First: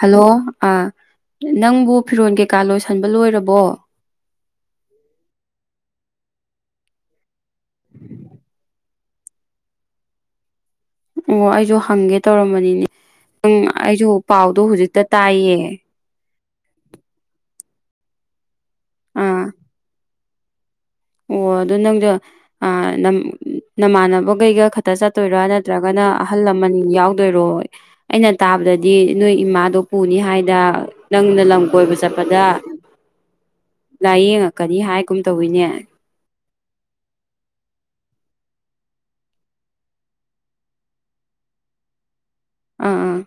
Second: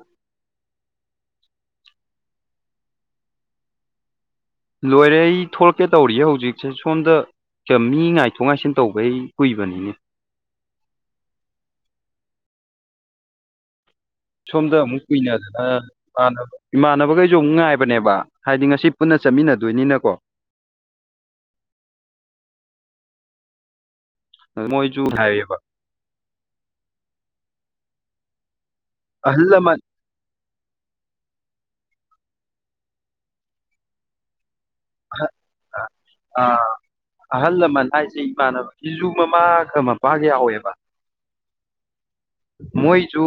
Hello ꯑ ꯅꯪꯕꯨ ꯐꯤꯔꯣꯟꯜ ꯀꯩꯀꯥ ꯂꯣꯏꯁꯟꯕ ꯂꯣꯏꯔꯕꯣ ꯂꯣꯏꯔꯦ ꯑꯩ ꯊꯣꯛꯂꯛꯀꯦ ꯇꯧꯔꯤꯌꯦ ꯍꯧꯖꯤꯛꯁꯦ ꯁꯣꯝꯗ ꯃꯤ ꯉꯥꯏꯊꯣꯛ ꯉꯥꯏꯁꯤꯟ ꯇꯧꯕꯩ ꯀꯨꯏꯕꯅꯤꯅꯦ ꯑꯣ ꯑꯩꯁꯨ ꯍꯪꯒꯦ ꯇꯧꯔꯝꯕꯅꯤꯅꯦ ꯅꯪ ꯑꯩꯁꯨ ꯄꯥꯎꯗꯣ ꯁꯣꯝꯗ ꯍꯧꯖꯤꯛꯇ ꯑꯃꯨꯛ ꯇꯥꯏꯌꯦ ꯀꯨꯏꯅꯗꯅ ꯏꯃꯥꯟꯅꯕ ꯏꯃꯥꯟꯅꯕꯈꯩꯁꯨ ꯑꯃꯨꯛ ꯉꯥꯏꯕ ꯅꯦꯕ ꯍꯥꯏꯗꯤ ꯉꯁꯤ ꯄꯨꯟꯅ ꯑꯥ ꯆꯠꯃꯤꯟꯅꯗꯣꯏꯅꯤꯅꯀꯣ ꯑꯣ ꯑꯗꯨꯣ ꯅꯪꯗꯣ ꯑ ꯅꯃꯥꯟꯅꯕ ꯊꯕꯈꯩꯒ ꯑꯗ ꯈꯛꯇ ꯃꯣꯏꯁꯨ ꯆꯠꯇꯣꯏꯔꯥ ꯍꯥꯏꯌꯦꯕ ꯅꯠꯇ꯭ꯔꯒꯅ ꯑꯍꯜ ꯂꯃꯟ ꯌꯥꯎꯗꯣꯏꯔꯣ ꯑꯩꯅ ꯇꯥꯕꯗꯗꯤ ꯗꯤ ꯅꯣꯏ ꯑꯍꯜ ꯏꯃꯥꯗꯣ ꯂꯃꯟ ꯄꯨꯅꯤ ꯍꯥꯏꯗꯅ ꯅꯪꯅ ꯂꯝ ꯀꯣꯏꯕ ꯆꯠꯄꯗ ꯂꯥꯏꯌꯦꯡꯉ ꯀꯔꯤ ꯍꯥꯏꯒꯨꯝ ꯇꯧꯋꯤꯅꯦ ꯑ ꯑꯍꯜ ꯂꯃꯟ ꯍꯥꯏꯁꯦ ꯏꯃꯥꯟꯅꯕ ꯤꯖꯨ ꯃꯃꯥꯒ ꯃꯄꯥꯒ ꯌꯥꯎꯋꯦꯕ ꯃꯣꯏ ꯑꯥ ꯆꯨ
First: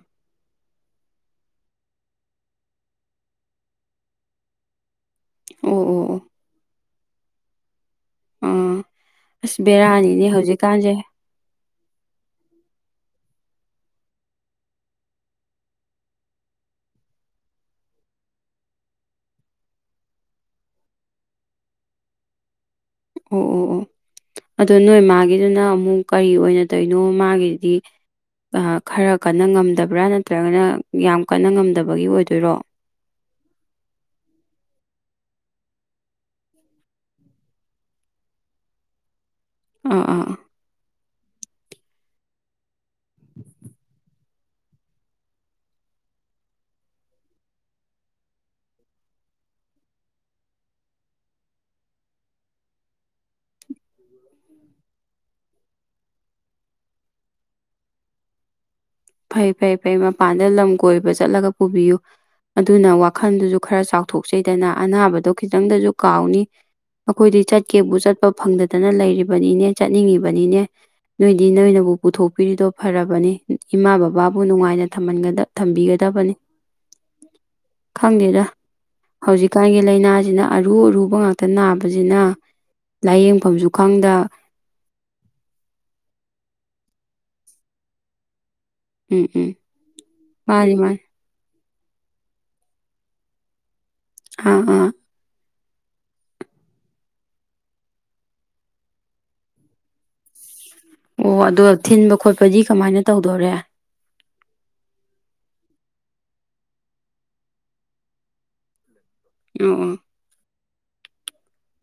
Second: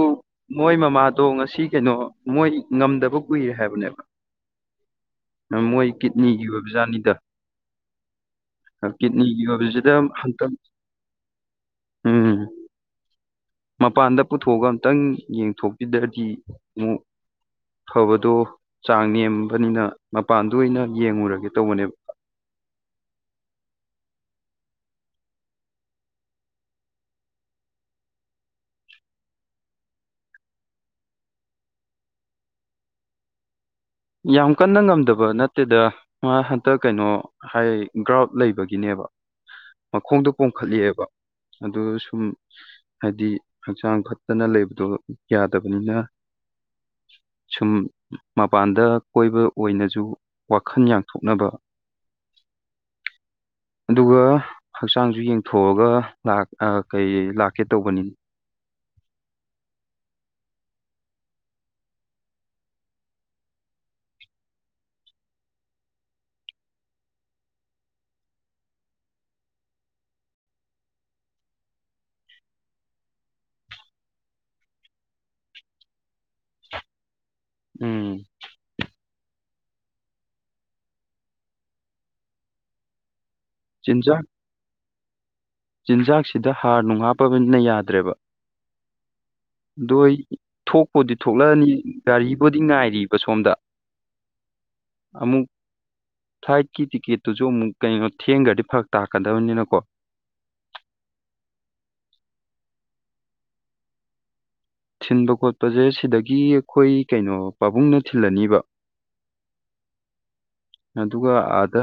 ꯃꯣꯏ ꯃꯃꯥꯗꯣ ꯉꯁꯤ ꯀꯩꯅꯣ ꯃꯣꯏ ꯉꯝꯗꯕ ꯀꯨꯏꯔꯦ ꯍꯥꯏꯕꯅꯦꯕ ꯑꯣ ꯃꯣꯏ ꯑꯣ ꯑꯣ ꯀꯤꯠꯅꯤꯒꯤ ꯑꯣꯏꯕꯖꯥꯠꯅꯤ ꯗ ꯑꯥ ꯀꯤꯠꯅꯤꯒꯤ ꯑꯁ ꯑꯣꯏꯕꯁꯤꯗ ꯕꯦꯔꯥꯅꯤꯅꯦ ꯍꯟꯇꯞ ꯍꯧꯖꯤꯛꯀꯥꯟꯁꯦ ꯍꯝ ꯃꯄꯥꯟꯗ ꯄꯨꯊꯣꯛꯑꯒ ꯑꯝꯇꯪ ꯌꯦꯡꯊꯣꯛꯄꯤꯗ꯭ꯔꯗꯤ ꯑꯃꯨꯛ ꯐꯕꯗꯣ ꯆꯥꯡ ꯅꯦꯝꯕꯅꯤꯅ ꯃꯄꯥꯟꯗ ꯑꯣꯏꯅ ꯌꯦꯡꯉꯨꯔꯒꯦ ꯇꯧꯕꯅꯦꯕ ꯑꯣ ꯑꯣ ꯑꯣ ꯑꯗꯣ ꯅꯣꯏ ꯃꯥꯒꯤꯗꯨꯅ ꯑꯃꯨꯛ ꯀꯔꯤ ꯑꯣꯏꯅ ꯇꯣꯏꯅꯣ ꯃꯥꯒꯤꯗꯤ ꯈꯔ ꯀꯟꯅ ꯉꯝꯗꯕ꯭ꯔꯥ ꯅꯠꯇ꯭ꯔꯒꯅ ꯌꯥꯝ ꯀꯟꯅ ꯉꯝꯗꯕꯒꯤ ꯑꯣꯏꯗꯣꯏꯔꯣ ꯌꯥꯝ ꯀꯟꯅ ꯉꯝꯗꯕ ꯅꯠꯇꯦꯗ ꯃꯥ ꯍꯟꯇꯛ ꯀꯩꯅꯣ ꯍꯥꯏ ꯒ꯭ꯔꯥꯎꯠ ꯂꯩꯕꯒꯤꯅꯦꯕ ꯑꯥ ꯃꯈꯣꯡꯗ ꯑꯥ ꯄꯣꯝꯈꯠꯂꯤꯑꯦꯕ ꯑꯗꯨ ꯁꯨꯝ ꯍꯥꯏꯗꯤ ꯍꯛꯆꯥꯡ ꯐꯠꯇꯅ ꯂꯩꯕꯗꯣ ꯌꯥꯗꯕꯅꯤꯅ ꯁꯨꯝ ꯃꯄꯥꯟꯗ ꯀꯣꯏꯕ ꯑꯣꯏꯅꯁꯨ ꯋꯥꯈꯜ ꯌꯥꯡꯊꯣꯛꯅꯕ ꯑꯗꯨꯒ ꯍꯛꯆꯥꯡꯁꯨ ꯌꯦꯡꯊꯣꯛꯑꯒ ꯀꯩ ꯂꯥꯛꯀꯦ ꯇꯧꯕꯅꯤꯅ ꯐꯩ ꯐꯩ ꯐꯩ ꯃꯄꯥꯟꯗ ꯂꯝ ꯀꯣꯏꯕ ꯆꯠꯂꯒ ꯄꯨꯕꯤꯌꯨ ꯑꯗꯨꯅ ꯋꯥꯈꯜꯗꯨꯁꯨ ꯈꯔ ꯆꯥꯎꯊꯣꯛꯆꯩꯗꯅ ꯑꯅꯥꯕꯗꯣ ꯈꯤꯇꯪꯗꯁꯨ ꯀꯥꯎꯅꯤ ꯑꯩꯈꯣꯏꯗꯤ ꯆꯠꯀꯦꯕꯨ ꯆꯠꯄ ꯐꯪꯗꯗꯅ ꯂꯩꯔꯤꯕꯅꯤꯅꯦ ꯆꯠꯅꯤꯡꯉꯤꯕꯅꯤꯅꯦ ꯅꯣꯏꯗꯤ ꯅꯣꯏꯅꯕꯨ ꯄꯨꯊꯣꯛꯄꯤꯔꯤꯗꯣ ꯐꯔꯕꯅꯤ ꯏꯃꯥ ꯕꯕꯥꯕꯨ ꯅꯨꯡꯉꯥꯏꯅ ꯊꯝꯕꯤꯒꯗꯕꯅꯤ ꯎꯝ ꯈꯪꯗꯦꯗ ꯍꯧꯖꯤꯛ ꯍꯧꯖꯤꯀꯥꯟꯒꯤ ꯂꯥꯏꯅꯥꯁꯤꯅ ꯑꯔꯨ ꯑꯔꯨꯕ ꯉꯥꯛꯇ ꯅꯥꯕꯁꯤꯅ ꯂꯥꯏꯌꯦꯡ ꯃꯐꯝꯁꯨ ꯆꯤꯟꯖꯥꯛ ꯈꯪꯗ ꯆꯤꯟꯖꯥꯛꯁꯤꯗ ꯍꯥꯔ ꯅꯨꯡ ꯍꯥꯞꯄꯅ ꯌꯥꯗ꯭ꯔꯦꯕ ꯎꯝ ꯎꯝ ꯑꯗꯨꯣ ꯑꯩ ꯃꯥꯅꯤ ꯃꯥꯅꯤ ꯊꯣꯛꯄꯗꯤ ꯊꯣꯛꯂꯛꯑꯅꯤ ꯒꯥꯔꯤꯕꯨꯣꯗꯤ ꯉꯥꯏꯔꯤꯕ ꯁꯣꯝꯗ ꯑꯥ ꯑꯥ ꯑꯃꯨꯛ ꯐ꯭ꯂꯥꯏꯠꯀꯤ ꯇꯤꯛꯀꯦꯠꯇꯨꯁꯨ ꯑꯃꯨꯛ ꯀꯩꯅꯣ ꯊꯦꯡꯈ꯭ꯔꯗꯤ ꯐꯔꯛ ꯇꯥꯛꯀꯗꯕꯅꯤꯅꯀꯣ ꯑꯣ ꯑꯗ ꯊꯤꯟꯕ ꯈꯣꯠꯄꯗꯤ ꯀꯃꯥꯏꯅ ꯇꯧꯗꯣꯔꯦ ꯊꯤꯟꯕ ꯈꯣꯠꯄꯁꯦ ꯁꯤꯗꯒꯤ ꯑꯩꯈꯣꯏ ꯀꯩꯅꯣ ꯄꯥꯕꯨꯡꯅ ꯊꯤꯜꯂꯅꯤꯕ ꯌꯨꯡ ꯑꯗꯨꯒ ꯑꯥꯗ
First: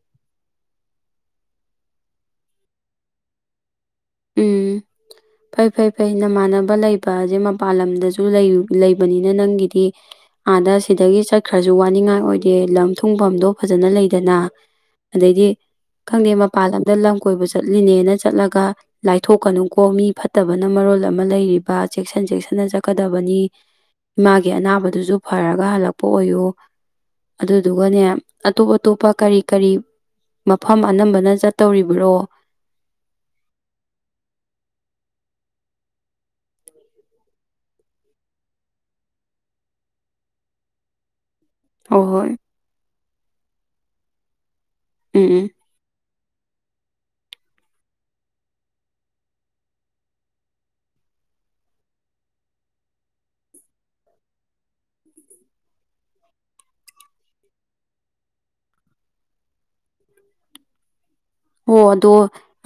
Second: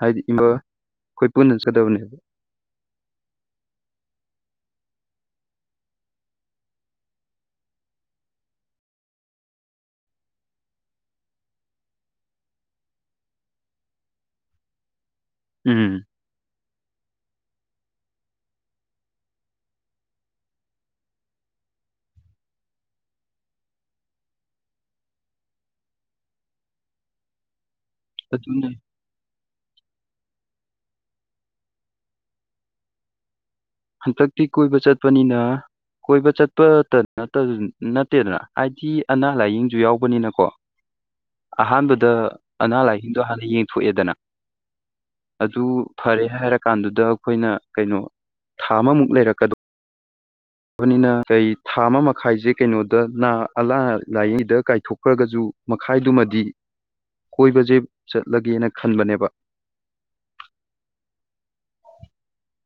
ꯍꯥꯏꯗꯤ ꯏꯃꯥ ꯑꯩꯈꯣꯏ ꯄꯨꯟꯅꯠ ꯆꯗꯕꯅꯦꯕ ꯎꯝ ꯐꯩ ꯐꯩ ꯐꯩ ꯅꯃꯥꯟꯅꯕ ꯂꯩꯕꯁꯦ ꯃꯄꯥꯜ ꯂꯝꯗꯁꯨ ꯂꯩꯕꯅꯤꯅ ꯅꯪꯒꯤꯗꯤ ꯑꯥꯗ ꯁꯤꯗꯒꯤ ꯆꯠꯈ꯭ꯔꯁꯨ ꯋꯥꯅꯤꯡꯉꯥꯏ ꯑꯣꯏꯗꯦ ꯂꯝ ꯊꯨꯡꯐꯝꯗꯣ ꯐꯖꯅ ꯂꯩꯗꯅ ꯑꯗꯩꯗꯤ ꯎꯝ ꯈꯪꯗꯦ ꯃꯄꯥꯟ ꯂꯝ ꯗ ꯂꯝ ꯀꯣꯏꯕ ꯆꯠꯂꯤꯅꯦꯅ ꯆꯠꯂꯒ ꯂꯥꯏꯊꯣꯛꯀꯅꯨꯀꯣ ꯃꯤ ꯐꯠꯇꯕꯅ ꯃꯔꯣꯜ ꯑꯃ ꯂꯩꯔꯤꯕ ꯆꯦꯛꯁꯤꯟ ꯆꯦꯛꯁꯤꯟꯅ ꯆꯠꯀꯗꯕꯅꯤ ꯏꯃꯥꯒꯤ ꯑꯅꯥꯕꯗꯨꯁꯨ ꯐꯔꯒ ꯍꯜꯂꯛꯄ ꯑꯣꯏꯌꯨ ꯑꯗꯨ ꯑꯗꯨꯒꯅꯦ ꯑꯇꯣꯞ ꯑꯗꯨꯅꯦ ꯑꯇꯣꯞꯄ ꯀꯔꯤ ꯀꯔꯤ ꯃꯐꯝ ꯑꯅꯝꯕꯅ ꯆꯠꯇꯧꯔꯤꯕ꯭ꯔꯣ ꯍꯟꯗꯛꯇꯤ ꯀꯣꯏꯕ ꯆꯠꯄꯅꯤꯅ ꯀꯣꯏꯕ ꯆꯠꯄꯇ ꯅꯠꯇꯦ ꯅꯠꯇꯦꯗꯅ ꯍꯥꯏꯗꯤ ꯑꯅꯥ ꯂꯥꯏꯌꯦꯡꯁꯨ ꯌꯥꯎꯕꯅꯤꯅꯀꯣ ꯍꯣꯏ ꯑꯍꯥꯟꯕꯗ ꯍꯣꯏ ꯑꯅꯥ ꯂꯥꯏ ꯁꯤꯡꯗꯣ ꯍꯥꯟꯅ ꯌꯦꯡꯊꯣꯛꯑꯦꯗꯅ ꯎꯝ ꯎꯝ ꯑꯗꯨ ꯐꯔꯦ ꯍꯥꯏꯔ ꯀꯥꯟꯗꯨꯗ ꯑꯩꯈꯣꯏꯅ ꯀꯩꯅꯣ ꯊꯥ ꯑꯃꯃꯨꯛ ꯂꯩꯔꯛꯀꯗꯣ ꯄꯅꯤꯅ ꯀꯩ ꯊꯥ ꯑꯃ ꯃꯈꯥꯏꯁꯦ ꯀꯩꯅꯣꯗ ꯑꯅꯥ ꯂꯥꯏꯌꯦꯡꯗ ꯀꯥꯏꯊꯣꯛꯈ꯭ꯔꯒꯁꯨ ꯃꯈꯥꯏꯗꯨꯃꯗꯤ ꯀꯣꯏꯕꯁꯦ ꯆꯠꯂꯒꯦꯅ ꯈꯟꯕꯅꯦꯕ ꯍꯣ ꯑꯗꯣ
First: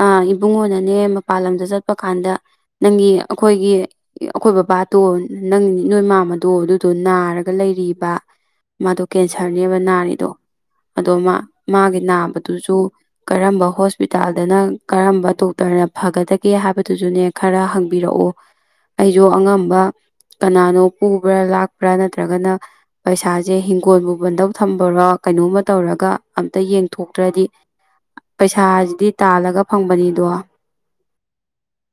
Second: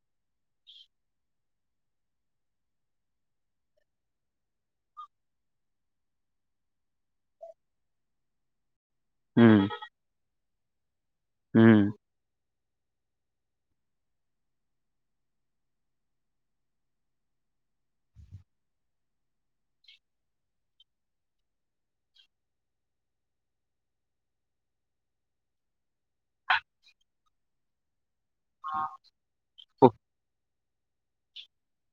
ꯑꯥ ꯏꯕꯨꯡꯉꯣꯅꯅꯦ ꯃꯄꯥꯟ ꯂꯝꯗ ꯆꯠꯄ ꯀꯥꯟꯗ ꯅꯪꯒꯤ ꯑꯩꯈꯣꯏꯒꯤ ꯑꯩꯈꯣꯏ ꯕꯕꯥꯗꯣ ꯅꯪ ꯅꯣꯏ ꯃꯥꯝꯃꯗꯣ ꯑꯗꯨꯗꯣ ꯅꯥꯔꯒ ꯂꯩꯔꯤꯕ ꯃꯥꯗꯣ ꯎꯝ ꯀꯦꯟꯁꯔꯅꯦꯕ ꯅꯥꯔꯤꯗꯣ ꯑꯗꯣ ꯃꯥ ꯎꯝ ꯃꯥꯒꯤ ꯅꯥꯕꯗꯨꯁꯨ ꯀꯔꯝꯕ ꯍꯣꯁꯄꯤꯇꯥꯜꯗꯅ ꯀꯔꯝꯕ ꯗꯣꯛꯇꯔꯅ ꯐꯒꯗꯒꯦ ꯍꯥꯏꯕꯗꯨꯁꯨꯅꯦ ꯈꯔ ꯍꯪꯕꯤꯔꯛꯑꯣ ꯑꯩꯁꯨ ꯑꯉꯝꯕ ꯀꯅꯥꯅꯣ ꯄꯨꯕ꯭ꯔꯥ ꯂꯥꯛꯄ꯭ꯔꯥ ꯅꯠꯇ꯭ꯔꯒꯅ ꯄꯩꯁꯥꯁꯦ ꯍꯤꯡꯒꯣꯜꯕꯨ ꯕꯟꯗꯧ ꯊꯝꯕꯔꯥ ꯀꯩꯅꯣꯝꯃ ꯇꯧꯔꯒ ꯑꯝꯇ ꯌꯦꯡꯊꯣꯛꯇ꯭ꯔꯗꯤ ꯄꯩꯁꯥꯁꯤꯗꯤ ꯇꯥꯜꯂꯒ ꯐꯪꯕꯅꯤꯗꯣ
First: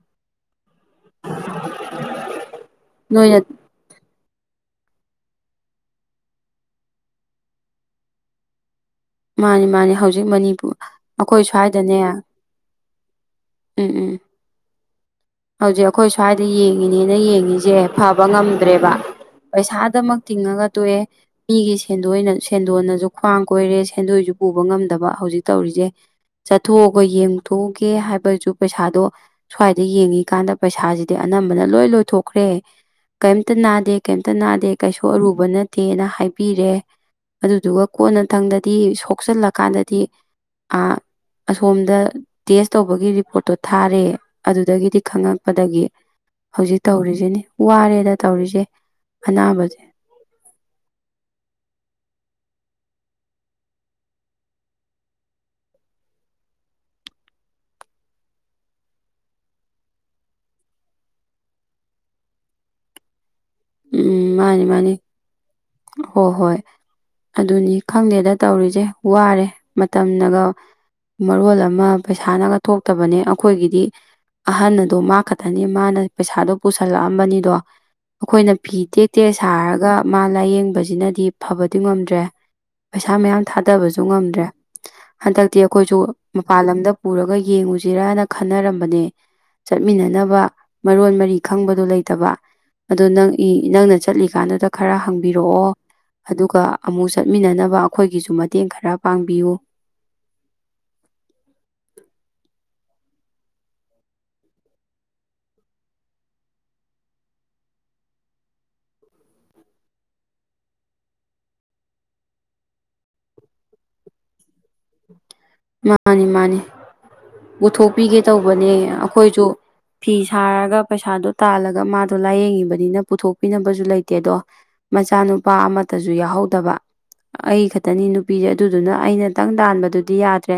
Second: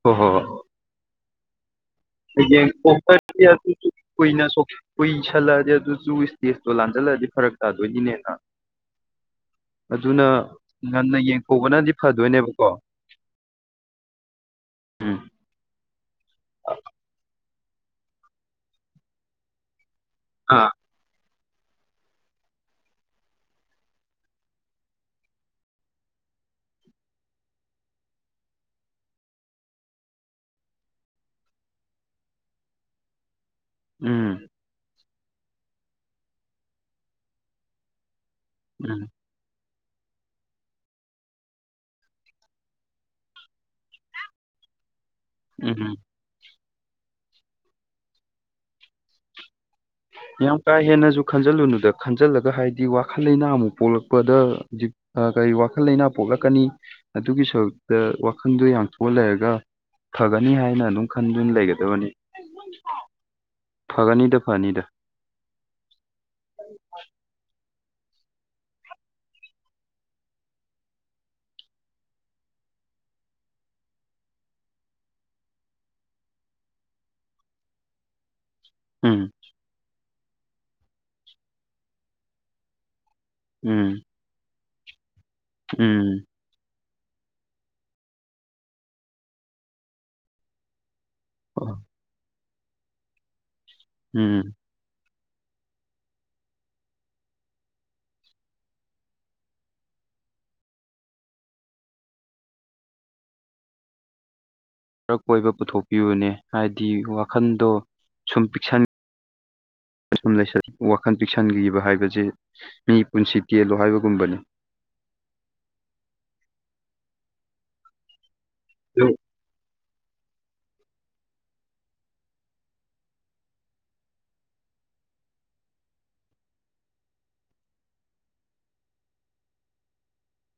ꯍꯣꯏ ꯍꯣꯏ ꯍꯣꯏ [inaudible] ꯑꯣꯔ ꯅꯣꯏꯅ ꯁꯣ [unintelligible] [inaudible] ꯀꯨꯏꯁꯜꯂꯛꯑꯗꯤ ꯑꯗꯨꯁꯨ ꯏꯁꯇꯦꯖꯇꯣ ꯂꯥꯟꯖꯜꯂꯛꯑꯗꯤ ꯐꯔꯛ ꯇꯥꯗꯣꯏꯅꯤꯅꯦꯅ ꯃꯥꯅꯤ ꯃꯥꯅꯤ ꯍꯧꯖꯤꯛ ꯑꯗꯨꯅ ꯃꯅꯤꯄꯨꯔ ꯉꯟꯅ ꯑꯩꯈꯣꯏ ꯌꯦꯡꯊꯣꯛꯄꯅꯗꯤ ꯁ꯭ꯋꯥꯏꯗꯅꯦ ꯐꯗꯣꯏꯅꯦꯕꯀꯣ ꯎꯝ ꯎꯝ ꯎꯝ ꯍꯧꯖꯤꯛ ꯑꯩꯈꯣꯏ ꯁ꯭ꯋꯥꯏꯗ ꯌꯦꯡꯉꯤꯅꯦꯅ ꯌꯦꯡꯉꯤ ꯁꯦ ꯐꯕ ꯉꯝꯗ꯭ꯔꯦꯕ ꯄꯩꯁꯥ ꯗꯃꯛ ꯇꯤꯡꯉꯒ ꯑꯥ ꯇꯣꯛꯑꯦ ꯃꯤꯒꯤ ꯁꯦꯟꯗꯣꯏꯅ ꯁꯦꯟꯗꯣꯟꯅꯁꯨ ꯈ꯭ꯋꯥꯡ ꯀꯣꯏꯔꯦ ꯁꯦꯟꯗꯣꯏꯁꯨ ꯄꯨꯕ ꯉꯝꯗꯕ ꯍꯧꯖꯤꯛ ꯇꯧꯔꯤꯁꯦ ꯆꯠꯊꯣꯛꯑꯒ ꯌꯦꯡꯊꯣꯛꯎꯒꯦ ꯍꯥꯏꯕꯁꯨ ꯄꯩꯁꯥꯗꯣ ꯁ꯭ꯋꯥꯏꯗ ꯌꯦꯡꯉꯤꯀꯥꯟꯗ ꯄꯩꯁꯥꯁꯤꯗꯤ ꯑꯅꯝꯕꯅ ꯂꯣꯏ ꯂꯣꯏꯊꯣꯛꯈ꯭ꯔꯦ ꯀꯩꯝ ꯀꯩꯝꯇ ꯅꯥꯗꯦ ꯀꯩꯝꯇ ꯎꯝ ꯅꯥꯗꯦ ꯀꯩꯁꯨꯝꯇ ꯑꯔꯨꯕ ꯅꯠꯇꯦꯅ ꯍꯥꯏꯕꯤꯔꯦ ꯑꯗꯨꯗꯨꯒ ꯀꯣꯟꯅꯊꯪꯗ ꯗꯤ ꯎꯝ ꯁꯣꯛꯆꯜꯂ ꯀꯥꯟꯗꯗꯤ ꯗꯤ ꯑꯥ ꯑꯁꯣꯝꯗ ꯇꯦꯁ ꯇꯧꯕꯒꯤ ꯔꯤꯄꯣꯔꯠꯇꯣ ꯊꯥꯔꯦ ꯑꯗꯨꯗꯒꯤꯗꯤ ꯎꯝ ꯈꯪꯉꯛꯄꯗꯒꯤ ꯍꯧꯖꯤꯛ ꯇꯧꯔꯤꯁꯤꯅꯤ ꯋꯥꯔꯦꯗ ꯇꯧꯔꯤꯁꯦ ꯑꯅꯥꯕꯁꯦ ꯌꯥꯝ ꯀꯥ ꯍꯦꯟꯅꯁꯨ ꯈꯟꯖꯤꯜꯂꯨꯅꯨꯗ ꯈꯟꯖꯤꯜꯂꯒ ꯍꯥꯏꯗꯤ ꯋꯥꯈꯜ ꯂꯩꯅꯥ ꯑꯃꯨꯛ ꯄꯣꯛꯂꯛꯄꯗ ꯍꯧꯖꯤꯛ ꯀꯔꯤ ꯋꯥꯈꯜ ꯂꯩꯅꯥ ꯄꯣꯛꯂꯛꯀꯅꯤ ꯑꯗꯨꯒꯤ ꯁꯔꯨꯛꯇ ꯋꯥꯈꯟꯗꯣ ꯌꯥꯝꯡꯊꯣꯛꯑ ꯂꯩꯔꯒ ꯐꯒꯅꯤ ꯍꯥꯏꯅ ꯑꯗꯨꯝ ꯈꯟꯗꯨꯅ ꯂꯩꯒꯗꯕꯅꯤ ꯎꯝ ꯐꯒꯅꯤꯗ ꯃꯥꯅꯤ ꯐꯅꯤꯗ ꯃꯥꯅꯤ ꯍꯣꯏ ꯍꯣꯏ ꯑꯗꯨꯅꯤ꯫ ꯈꯪꯗꯦꯗ ꯇꯧꯔꯤꯁꯦ ꯋꯥꯔꯦ ꯃꯇꯝꯅꯒ ꯃꯔꯣꯜ ꯑꯃ ꯄꯩꯁꯥꯅꯒ ꯊꯣꯛꯇꯕꯅꯦ ꯑꯩꯈꯣꯏꯒꯤꯗꯤ ꯑꯍꯟ ꯑꯗꯣ ꯃꯥ ꯈꯛꯇꯅꯤ ꯃꯥꯅ ꯄꯩꯁꯥꯗꯣ ꯄꯨꯁꯜꯂꯛꯑꯝꯕꯅꯤꯗꯣ ꯑꯩꯈꯣꯏꯅ ꯐꯤ ꯎꯝ ꯇꯦꯛꯇꯦꯛ ꯁꯥꯔꯒ ꯃꯥ ꯂꯥꯏꯌꯦꯡꯕꯁꯦ ꯁꯤꯅꯗꯤ ꯐꯕꯗꯤ ꯉꯝꯗ꯭ꯔꯦ ꯄꯩꯁꯥ ꯃꯌꯥꯝ ꯊꯥꯗꯕꯁꯨ ꯎꯝ ꯉꯝꯗ꯭ꯔꯦ ꯍꯟꯗꯛꯇꯤ ꯑꯩꯈꯣꯏꯁꯨ ꯎꯝ ꯃꯄꯥꯟ ꯂꯝꯗ ꯄꯨꯔꯒ ꯌꯦꯡꯉꯨꯁꯤꯔꯅ ꯈꯟꯅꯔꯝꯕꯅꯦ ꯆꯠꯃꯤꯟꯅꯅꯕ ꯃꯔꯣꯟ ꯃꯔꯤ ꯈꯪꯕꯗꯣ ꯂꯩꯇꯕ꯫ ꯑꯗꯣ ꯅꯪ ꯏ ꯅꯪꯅ ꯎꯝ ꯆꯠꯂꯤꯀꯥꯟꯗꯨꯗ ꯈꯔ ꯍꯪꯕ ꯕꯤꯔꯛꯑꯣ ꯑꯗꯨꯒ ꯑꯃꯨꯛ ꯆꯠꯃꯤꯟꯅꯅꯕ ꯑꯩꯈꯣꯏꯒꯤꯁꯨ ꯃꯇꯦꯡ ꯈꯔ ꯄꯥꯡꯕꯤꯌꯨ ꯃꯔꯛ ꯀꯣꯏꯕ ꯄꯨꯊꯣꯛꯄꯤꯕꯅꯦ ꯍꯥꯏꯗꯤ ꯋꯥꯈꯟꯗꯣ ꯁꯨꯝ ꯄꯤꯛ ꯁꯨꯝ ꯋꯥꯈꯜ ꯄꯤꯛꯁꯟꯈꯤꯕ ꯍꯥꯏꯕꯁꯦ ꯃꯤ ꯄꯨꯟꯁꯤ ꯇꯦꯜꯂꯣ ꯍꯥꯏꯕꯒꯨꯝꯕꯅꯤ꯫ ꯃꯥꯅꯤ ꯃꯥꯅꯤ ꯄꯨꯊꯣꯛꯄꯤꯒꯦ꯫ ꯇꯧꯕꯅꯦ ꯑꯗꯨ ꯑꯩꯈꯣꯏꯁꯨ ꯐꯤ ꯁꯥꯔꯒ ꯄꯩꯁꯥꯗꯣ ꯇꯥꯜꯂꯒ ꯃꯥꯗꯣ ꯂꯥꯏꯌꯦꯡꯉꯤꯕꯅꯤꯅ ꯄꯨꯊꯣꯛꯄꯤꯅꯕꯁꯨ ꯂꯩꯇꯦ ꯑꯗꯣ ꯃꯆꯥꯅꯨꯄꯥ ꯑꯃꯇꯁꯨ ꯌꯥꯎꯍꯧꯗꯕ ꯑꯩ ꯈꯛꯇꯅꯤ ꯅꯨꯄꯤꯁꯦ ꯑꯗꯨꯗꯨꯅ ꯑꯩꯅꯇꯪ ꯇꯥꯟꯕꯗꯨꯗꯤ ꯌꯥ ꯅꯠꯇ꯭ꯔꯦ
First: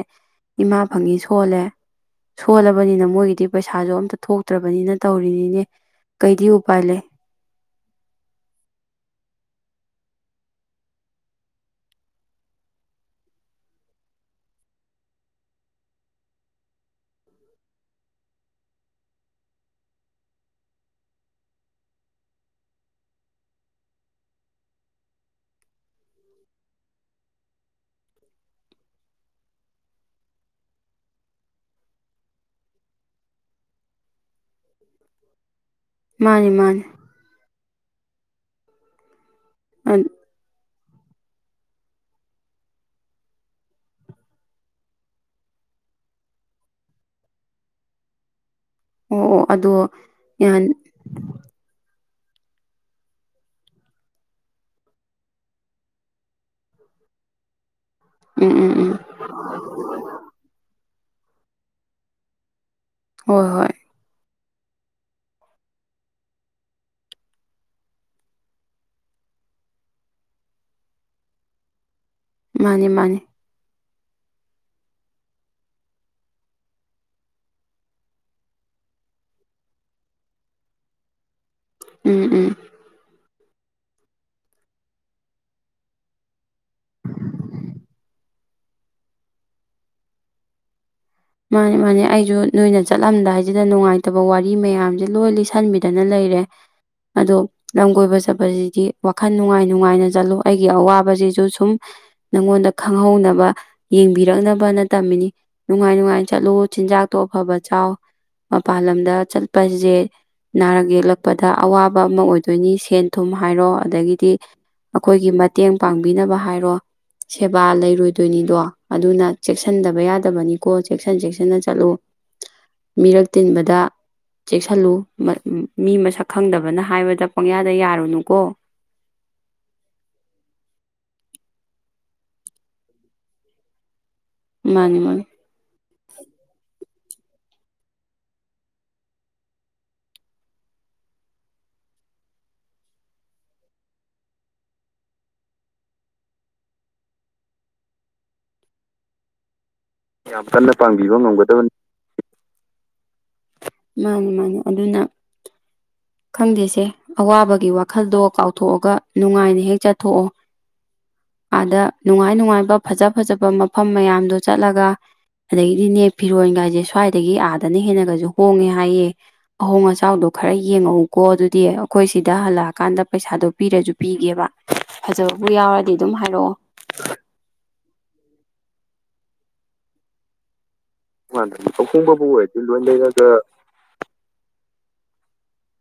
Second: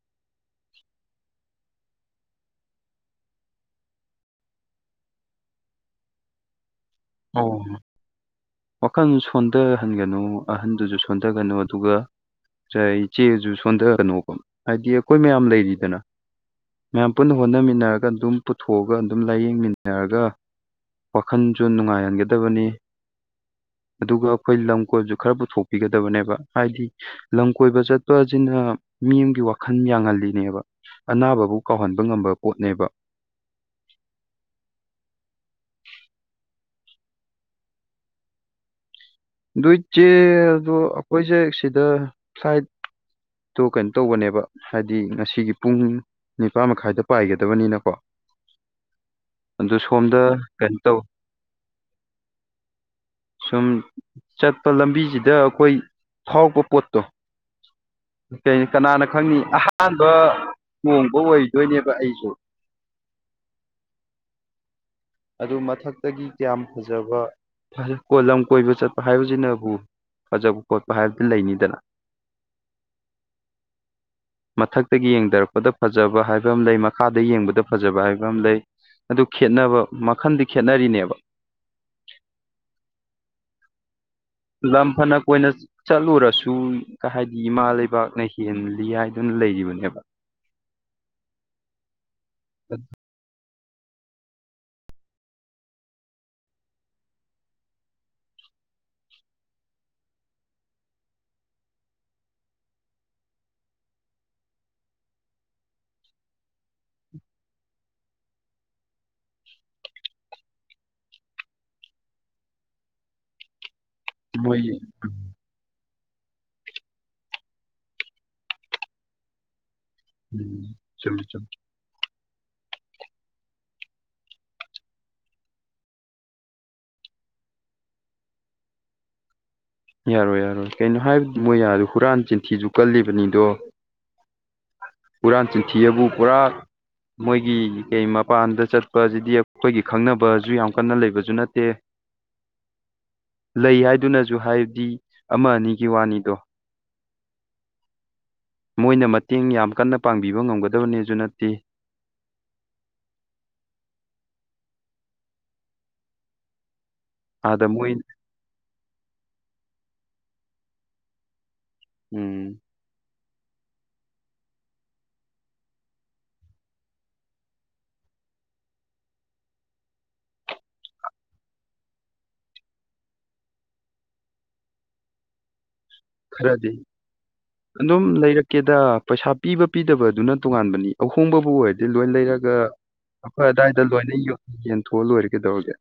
ꯏꯃꯥ ꯐꯪꯉꯤ ꯁꯣꯜꯂꯦ ꯁꯣꯜꯂꯕꯅꯤꯅ ꯃꯣꯏꯒꯤꯗꯤ ꯄꯩꯁꯥꯁꯨ ꯑꯝꯇ ꯊꯣꯛꯇ꯭ꯔꯕꯅꯤꯅ ꯇꯧꯔꯤꯅꯤꯅꯦ ꯀꯩꯗꯤ ꯎꯄꯥꯏ ꯂꯩ ꯑꯣ ꯋꯥꯈꯜ ꯁꯣꯟꯊꯍꯟꯒꯅꯨ ꯑꯍꯟꯗꯨꯁꯨ ꯁꯣꯟꯊꯒꯅꯨ ꯑꯗꯨꯒ ꯏꯆꯦꯁꯨ ꯁꯣꯟꯊꯒꯅꯨꯀꯣ ꯍꯥꯏꯗꯤ ꯑꯩꯈꯣꯏ ꯃꯌꯥꯝ ꯂꯩꯔꯤꯗꯅ ꯃꯌꯥꯝ ꯄꯨꯟꯅ ꯍꯣꯠꯅꯃꯤꯟꯅꯔꯒ ꯑꯗꯨꯝ ꯄꯨꯊꯣꯛꯑꯒ ꯑꯗꯨꯝ ꯂꯥꯏꯌꯦꯡꯃꯤꯟꯅꯔꯒ ꯋꯥꯈꯜꯁꯨ ꯅꯨꯡꯉꯥꯏ ꯌꯥꯍꯟꯒꯗꯕꯅꯤ ꯑꯗꯨꯒ ꯑꯩꯈꯣꯏ ꯂꯝ ꯀꯣꯏꯕꯁꯨ ꯈꯔ ꯄꯨꯊꯣꯛꯄꯤꯒꯗꯕꯅꯦꯕ ꯍꯥꯏꯗꯤ ꯂꯝ ꯀꯣꯏꯕ ꯆꯠꯄ ꯑꯁꯤꯅ ꯃꯤ ꯑꯃꯒꯤꯒꯤ ꯋꯥꯈꯜ ꯌꯥꯡꯍꯜꯂꯤꯅꯦꯕ ꯑꯅꯥꯕꯕꯨ ꯀꯥꯎꯍꯟꯕ ꯉꯝꯕ ꯄꯣꯠꯅꯦꯕ ꯃꯥꯅꯤ ꯃꯥꯅꯤ ꯑꯗꯨꯏ ꯆꯦ ꯑꯣ ꯑꯗꯨ ꯑꯩꯣꯏꯁꯦ ꯁꯤꯗ ꯐ꯭ꯂꯥꯏꯠꯇꯣ ꯀꯩꯅꯣ ꯇꯧꯕꯅꯦꯕ ꯍꯥꯏꯗꯤ ꯉꯁꯤꯒꯤ ꯄꯨꯡ ꯅꯤꯄꯥꯥꯟ ꯃꯈꯥꯏꯗ ꯄꯥꯏꯒꯗꯕꯅꯤꯅꯀꯣ ꯑꯣ ꯑꯣ ꯑꯗꯣ ꯑꯗꯨ ꯌꯥꯍꯟ ꯁꯝ ꯆꯠꯄ ꯂꯝꯕꯤꯁꯤꯗ ꯑꯩꯈꯣꯏ ꯐꯥꯎꯕ ꯄꯣꯠꯇꯣ ꯎꯝ ꯀꯩ ꯎꯝ ꯎꯝ ꯀꯅꯥꯅ ꯈꯪꯅꯤ ꯑꯍꯥꯟꯕ ꯂꯣꯡꯕ ꯑꯣꯏꯗꯣꯏꯅꯦꯕ ꯑꯩꯁꯨ ꯍꯣꯏ ꯍꯣꯏ ꯑꯗꯨ ꯃꯊꯛꯇꯒꯤ ꯀꯌꯥꯝ ꯐꯖꯕ ꯐꯖ ꯀꯣ ꯂꯝ ꯀꯣꯏꯕ ꯆꯠꯄ ꯍꯥꯏꯕꯁꯤꯅꯕꯨ ꯐꯖꯕ ꯈꯣꯠꯄ ꯍꯥꯏꯕꯗꯤ ꯂꯩꯅꯤꯗꯅ ꯃꯥꯅꯤ ꯃꯥꯅꯦ ꯃꯊꯛꯇꯒꯤ ꯌꯦꯡꯊꯔꯛꯄꯗ ꯐꯖꯕ ꯍꯥꯏꯕ ꯑꯃ ꯂꯩ ꯃꯈꯥꯗ ꯌꯦꯡꯕꯗ ꯐꯖꯕ ꯍꯥꯏꯕ ꯑꯃ ꯂꯩ ꯑꯗꯨ ꯈꯦꯠꯅꯕ ꯃꯈꯟꯗꯤ ꯈꯦꯠꯅꯔꯤꯅꯦꯕ ꯎꯝ ꯎꯝ ꯂꯝ ꯐꯅ ꯀꯣꯏꯅ ꯆꯠꯂꯨꯔꯁꯨ ꯍꯥꯏꯗꯤ ꯏꯃꯥ ꯂꯩꯕꯥꯛꯅ ꯍꯦꯜꯂꯤ ꯍꯥꯏꯗꯨꯅ ꯂꯩꯔꯤꯕꯅꯦꯕ ꯃꯥꯅꯤ ꯃꯥꯅꯦ ꯑꯩꯁꯨ ꯅꯣꯏꯅ ꯆꯠꯂꯝꯗꯥꯏ ꯁꯤꯗ ꯅꯨꯡꯉꯥꯏꯇꯕ ꯋꯥꯔꯤ ꯃꯌꯥꯝꯁꯦ ꯂꯣꯏ ꯂꯤꯁꯤꯟꯕꯤꯗꯅ ꯂꯩꯔꯦ ꯑꯗꯣ ꯂꯝ ꯀꯣꯏꯕ ꯆꯠꯄꯁꯤꯗꯤ ꯋꯥꯈꯜ ꯅꯨꯡꯉꯥꯏ ꯅꯨꯡꯉꯥꯏꯅ ꯆꯠꯂꯣ ꯑꯩꯒꯤ ꯑꯋꯥꯕꯁꯤꯁꯨ ꯁꯨꯝ ꯅꯪꯉꯣꯟꯗ ꯈꯪꯍꯧꯅꯕ ꯌꯦꯡꯕꯤꯔꯛꯅꯕꯅ ꯇꯝꯃꯤꯅꯤ ꯅꯨꯡꯉꯥꯏ ꯅꯨꯡꯉꯥꯏ ꯆꯠꯂꯨ ꯆꯤꯟꯖꯥꯛꯇꯣ ꯑꯐꯕ ꯆꯥꯎ ꯃꯄꯜ ꯂꯝꯗ ꯆꯠꯄꯁꯦ ꯅꯥꯔꯛ ꯌꯦꯛꯂꯛꯄꯗ ꯑꯋꯥꯕ ꯑꯃ ꯑꯣꯏꯗꯣꯏꯅꯤ ꯁꯦꯟ ꯊꯨꯝ ꯍꯥꯏꯔꯣ ꯑꯗꯒꯤ ꯗꯤ ꯃꯣꯏ ꯑꯩꯈꯣꯏꯒꯤ ꯃꯇꯦꯡ ꯄꯥꯡꯕꯤꯅꯕ ꯍꯥꯏꯔꯣ ꯁꯦꯕꯥ ꯂꯩꯔꯣꯏꯗꯣꯏꯅꯤꯗꯣ ꯑꯗꯨꯅ ꯆꯦꯛꯁꯥꯟ ꯁꯟꯗꯕ ꯎꯝ ꯌꯥꯗꯕꯅꯤꯀꯣ ꯆꯦꯛꯁꯤꯟ ꯆꯨꯝꯃꯤ ꯆꯨꯝꯃꯤ ꯆꯦꯛꯁꯤꯟꯅ ꯆꯠꯂꯨ ꯃꯤꯔꯛ ꯇꯤꯟꯕꯗ ꯆꯦꯛꯁꯤꯜꯂꯨ ꯃꯥ ꯃꯤ ꯃꯁꯛ ꯈꯪꯗꯕꯅ ꯍꯥꯏꯕꯗ ꯄꯪꯌꯥꯗ ꯌꯥꯔꯨꯅꯨꯀꯣ ꯌꯥꯔꯣꯏ ꯌꯥꯔꯣꯏ ꯀꯩꯅꯣ ꯍꯥꯏꯕ ꯃꯣꯏ ꯑꯥꯗ ꯍꯨꯔꯥꯟ ꯆꯤꯟꯊꯤꯁꯨ ꯀꯜꯂꯤꯕꯅꯤꯗꯣ ꯃꯥꯅꯤ ꯃꯥꯅꯤ ꯍꯨꯔꯥꯥꯟ ꯆꯤꯊꯤꯑꯕꯨ ꯄꯨꯔꯥ ꯃꯣꯏꯒꯤ ꯀꯩ ꯃꯄꯥꯟꯗ ꯆꯠꯄꯁꯤꯗꯤ ꯑꯩꯈꯣꯏꯒꯤ ꯈꯪꯅꯕꯁꯨ ꯌꯥꯝ ꯀꯟꯅ ꯂꯩꯕꯁꯨ ꯅꯠꯇꯦ ꯂꯩ ꯍꯥꯏꯗꯨꯅꯁꯨ ꯍꯥꯏꯕꯗꯤ ꯑꯃ ꯑꯅꯤꯒꯤ ꯋꯥꯅꯤꯗꯣ ꯃꯣꯏꯅ ꯃꯇꯦꯡ ꯌꯥꯝ ꯀꯟꯅ ꯄꯥꯡꯕꯤꯕ ꯌꯥꯝ ꯀꯟꯅ ꯉꯝꯒꯗꯕꯅꯦꯁꯨ ꯄꯥꯡꯕꯤꯕ ꯅꯠꯇꯦ ꯉꯝꯒꯗꯕꯅꯤ ꯃꯥꯅꯤ ꯃꯥꯅꯦ ꯑꯗꯨꯅ ꯈꯪꯗꯦꯁꯦ ꯑꯥꯗ ꯑꯋꯥꯕꯒꯤ ꯃꯣꯏ ꯋꯥꯈꯜꯗꯣ ꯀꯥꯎꯊꯣꯛꯑꯒ ꯅꯨꯡꯉꯥꯏꯅ ꯍꯦꯛ ꯆꯠꯊꯣꯛꯑꯣ ꯑꯗꯥ ꯅꯨꯡꯉꯥꯏ ꯎꯝ ꯅꯨꯡꯉꯥꯏꯕ ꯐꯖ ꯐꯖꯕ ꯃꯐꯝ ꯃꯌꯥꯝꯗꯣ ꯆꯠꯂꯒ ꯑꯗꯒꯤꯗꯤꯅꯦ ꯐꯤꯔꯣꯟꯒꯥꯏꯁꯦ ꯁ꯭ꯋꯥꯏꯗꯒꯤ ꯑꯥꯗꯅ ꯍꯦꯟꯅꯒꯁꯨ ꯍꯣꯡꯉꯦ ꯍꯥꯏꯌꯦ ꯑꯍꯣꯡ ꯑꯆꯥꯎꯗꯣ ꯈꯔ ꯌꯦꯡꯉꯛꯎꯀꯣ ꯑꯗꯨꯗꯤ ꯑꯩꯈꯣꯏ ꯁꯤꯗ ꯍꯜꯂꯛꯑꯀꯥꯟꯗ ꯄꯩꯁꯥꯗꯣ ꯄꯤꯔꯁꯨ ꯄꯤꯒꯦꯕ ꯐꯖꯕꯕꯨ ꯌꯥꯎꯔꯗꯤ ꯑꯗꯨꯝ ꯍꯥꯏꯔꯛꯑꯣ ꯈꯔꯗꯤ ꯑꯗꯨꯝ ꯂꯩꯔꯛꯀꯦ ꯗ ꯄꯩꯁꯥ ꯄꯤꯕ ꯄꯤꯗꯕꯗꯨꯅ ꯇꯣꯉꯥꯟꯕꯅꯤ ꯑꯍꯣꯡꯕꯕꯨ ꯇꯣꯉꯥꯟꯅ ꯑꯣꯏꯔꯗꯤ ꯂꯣꯏ ꯑꯍꯣꯡꯕꯕꯨ ꯂꯩꯔꯒ ꯑꯣꯏꯔꯗꯤ ꯂꯣꯏ ꯂꯩꯔꯒ ꯑꯐ ꯑꯋꯥꯏꯗ ꯂꯣꯏꯅ ꯌ ꯌꯦꯟ ꯍꯣꯜ ꯑꯣꯏꯔꯒꯗꯣꯦ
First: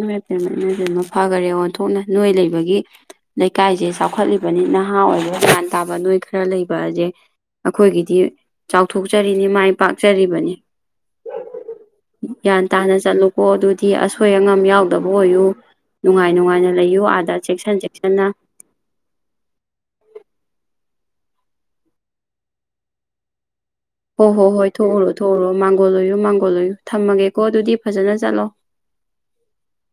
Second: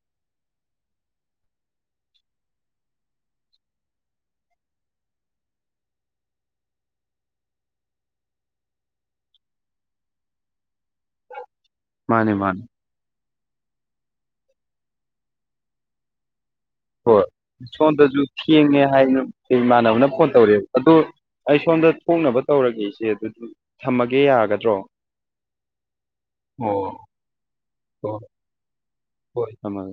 ꯏꯃꯖꯦꯟꯕ ꯐꯈꯔꯦ ꯑꯣꯟꯊꯣꯛꯅ ꯅꯣꯏ ꯂꯩꯕꯒꯤ ꯂꯩꯀꯥꯏꯁꯦ ꯆꯥꯎꯈꯠꯂꯤꯕꯅꯤ ꯅꯍꯥ ꯑꯣꯏꯕ ꯟ ꯇꯥꯕ ꯅꯣꯏ ꯈꯔ ꯂꯩꯕ ꯑꯁꯦ ꯑꯩꯈꯣꯏꯒꯤꯗꯤ ꯆꯥꯎꯊꯣꯛꯆꯔꯤꯅꯤ ꯃꯥꯏ ꯄꯥꯛꯆꯔꯤꯕꯅꯤ ꯃꯥꯅꯦ ꯌꯥ ꯃꯥꯅꯦ ꯇꯥꯅ ꯆꯂꯨ ꯍ ꯑꯗꯨ ꯤ ꯑꯁꯣꯏ ꯑꯉꯥꯝ ꯌꯥꯎꯗꯕ ꯑꯣꯏꯌꯨ ꯅꯨꯡꯉꯥꯏ ꯅꯨꯡꯉꯥꯏꯅ ꯂꯩꯌꯨ ꯍꯣꯏ ꯑꯥꯗ ꯆꯦꯛꯁꯤꯟ ꯁꯣꯝꯗꯁꯨ ꯆꯦꯛꯁꯤꯟꯅ ꯊꯦꯡꯉꯦ ꯍꯥꯏꯅ ꯑꯩ ꯏꯃꯥꯟꯅꯕꯅ ꯐꯣꯟ ꯇꯧꯔꯛꯑꯦ ꯑꯗꯨ ꯑꯩ ꯁꯣꯝꯗ ꯊꯣꯛꯣꯡꯅꯕ ꯇꯧꯔꯒꯦ ꯏꯆꯦ ꯑꯗꯨꯗꯤ ꯊꯝꯃꯒꯦ ꯍꯣꯏ ꯍꯣꯏ ꯍꯣꯏ ꯌꯥꯒꯗ꯭ꯔꯣ ꯊꯣꯛꯎꯔꯣ ꯊꯣꯛꯎꯔꯣ ꯃꯥꯡꯒꯣꯜ ꯂꯣꯏꯌꯨ ꯃꯥꯡꯒꯣꯜ ꯂꯣꯏꯨ ꯑꯣ ꯊꯝꯃꯒꯦꯀꯣ ꯑꯗꯨꯗꯤ ꯐꯖꯅ ꯍꯣꯏ ꯆꯠꯂꯣ ꯍꯣꯏ ꯊꯝꯃꯒꯦ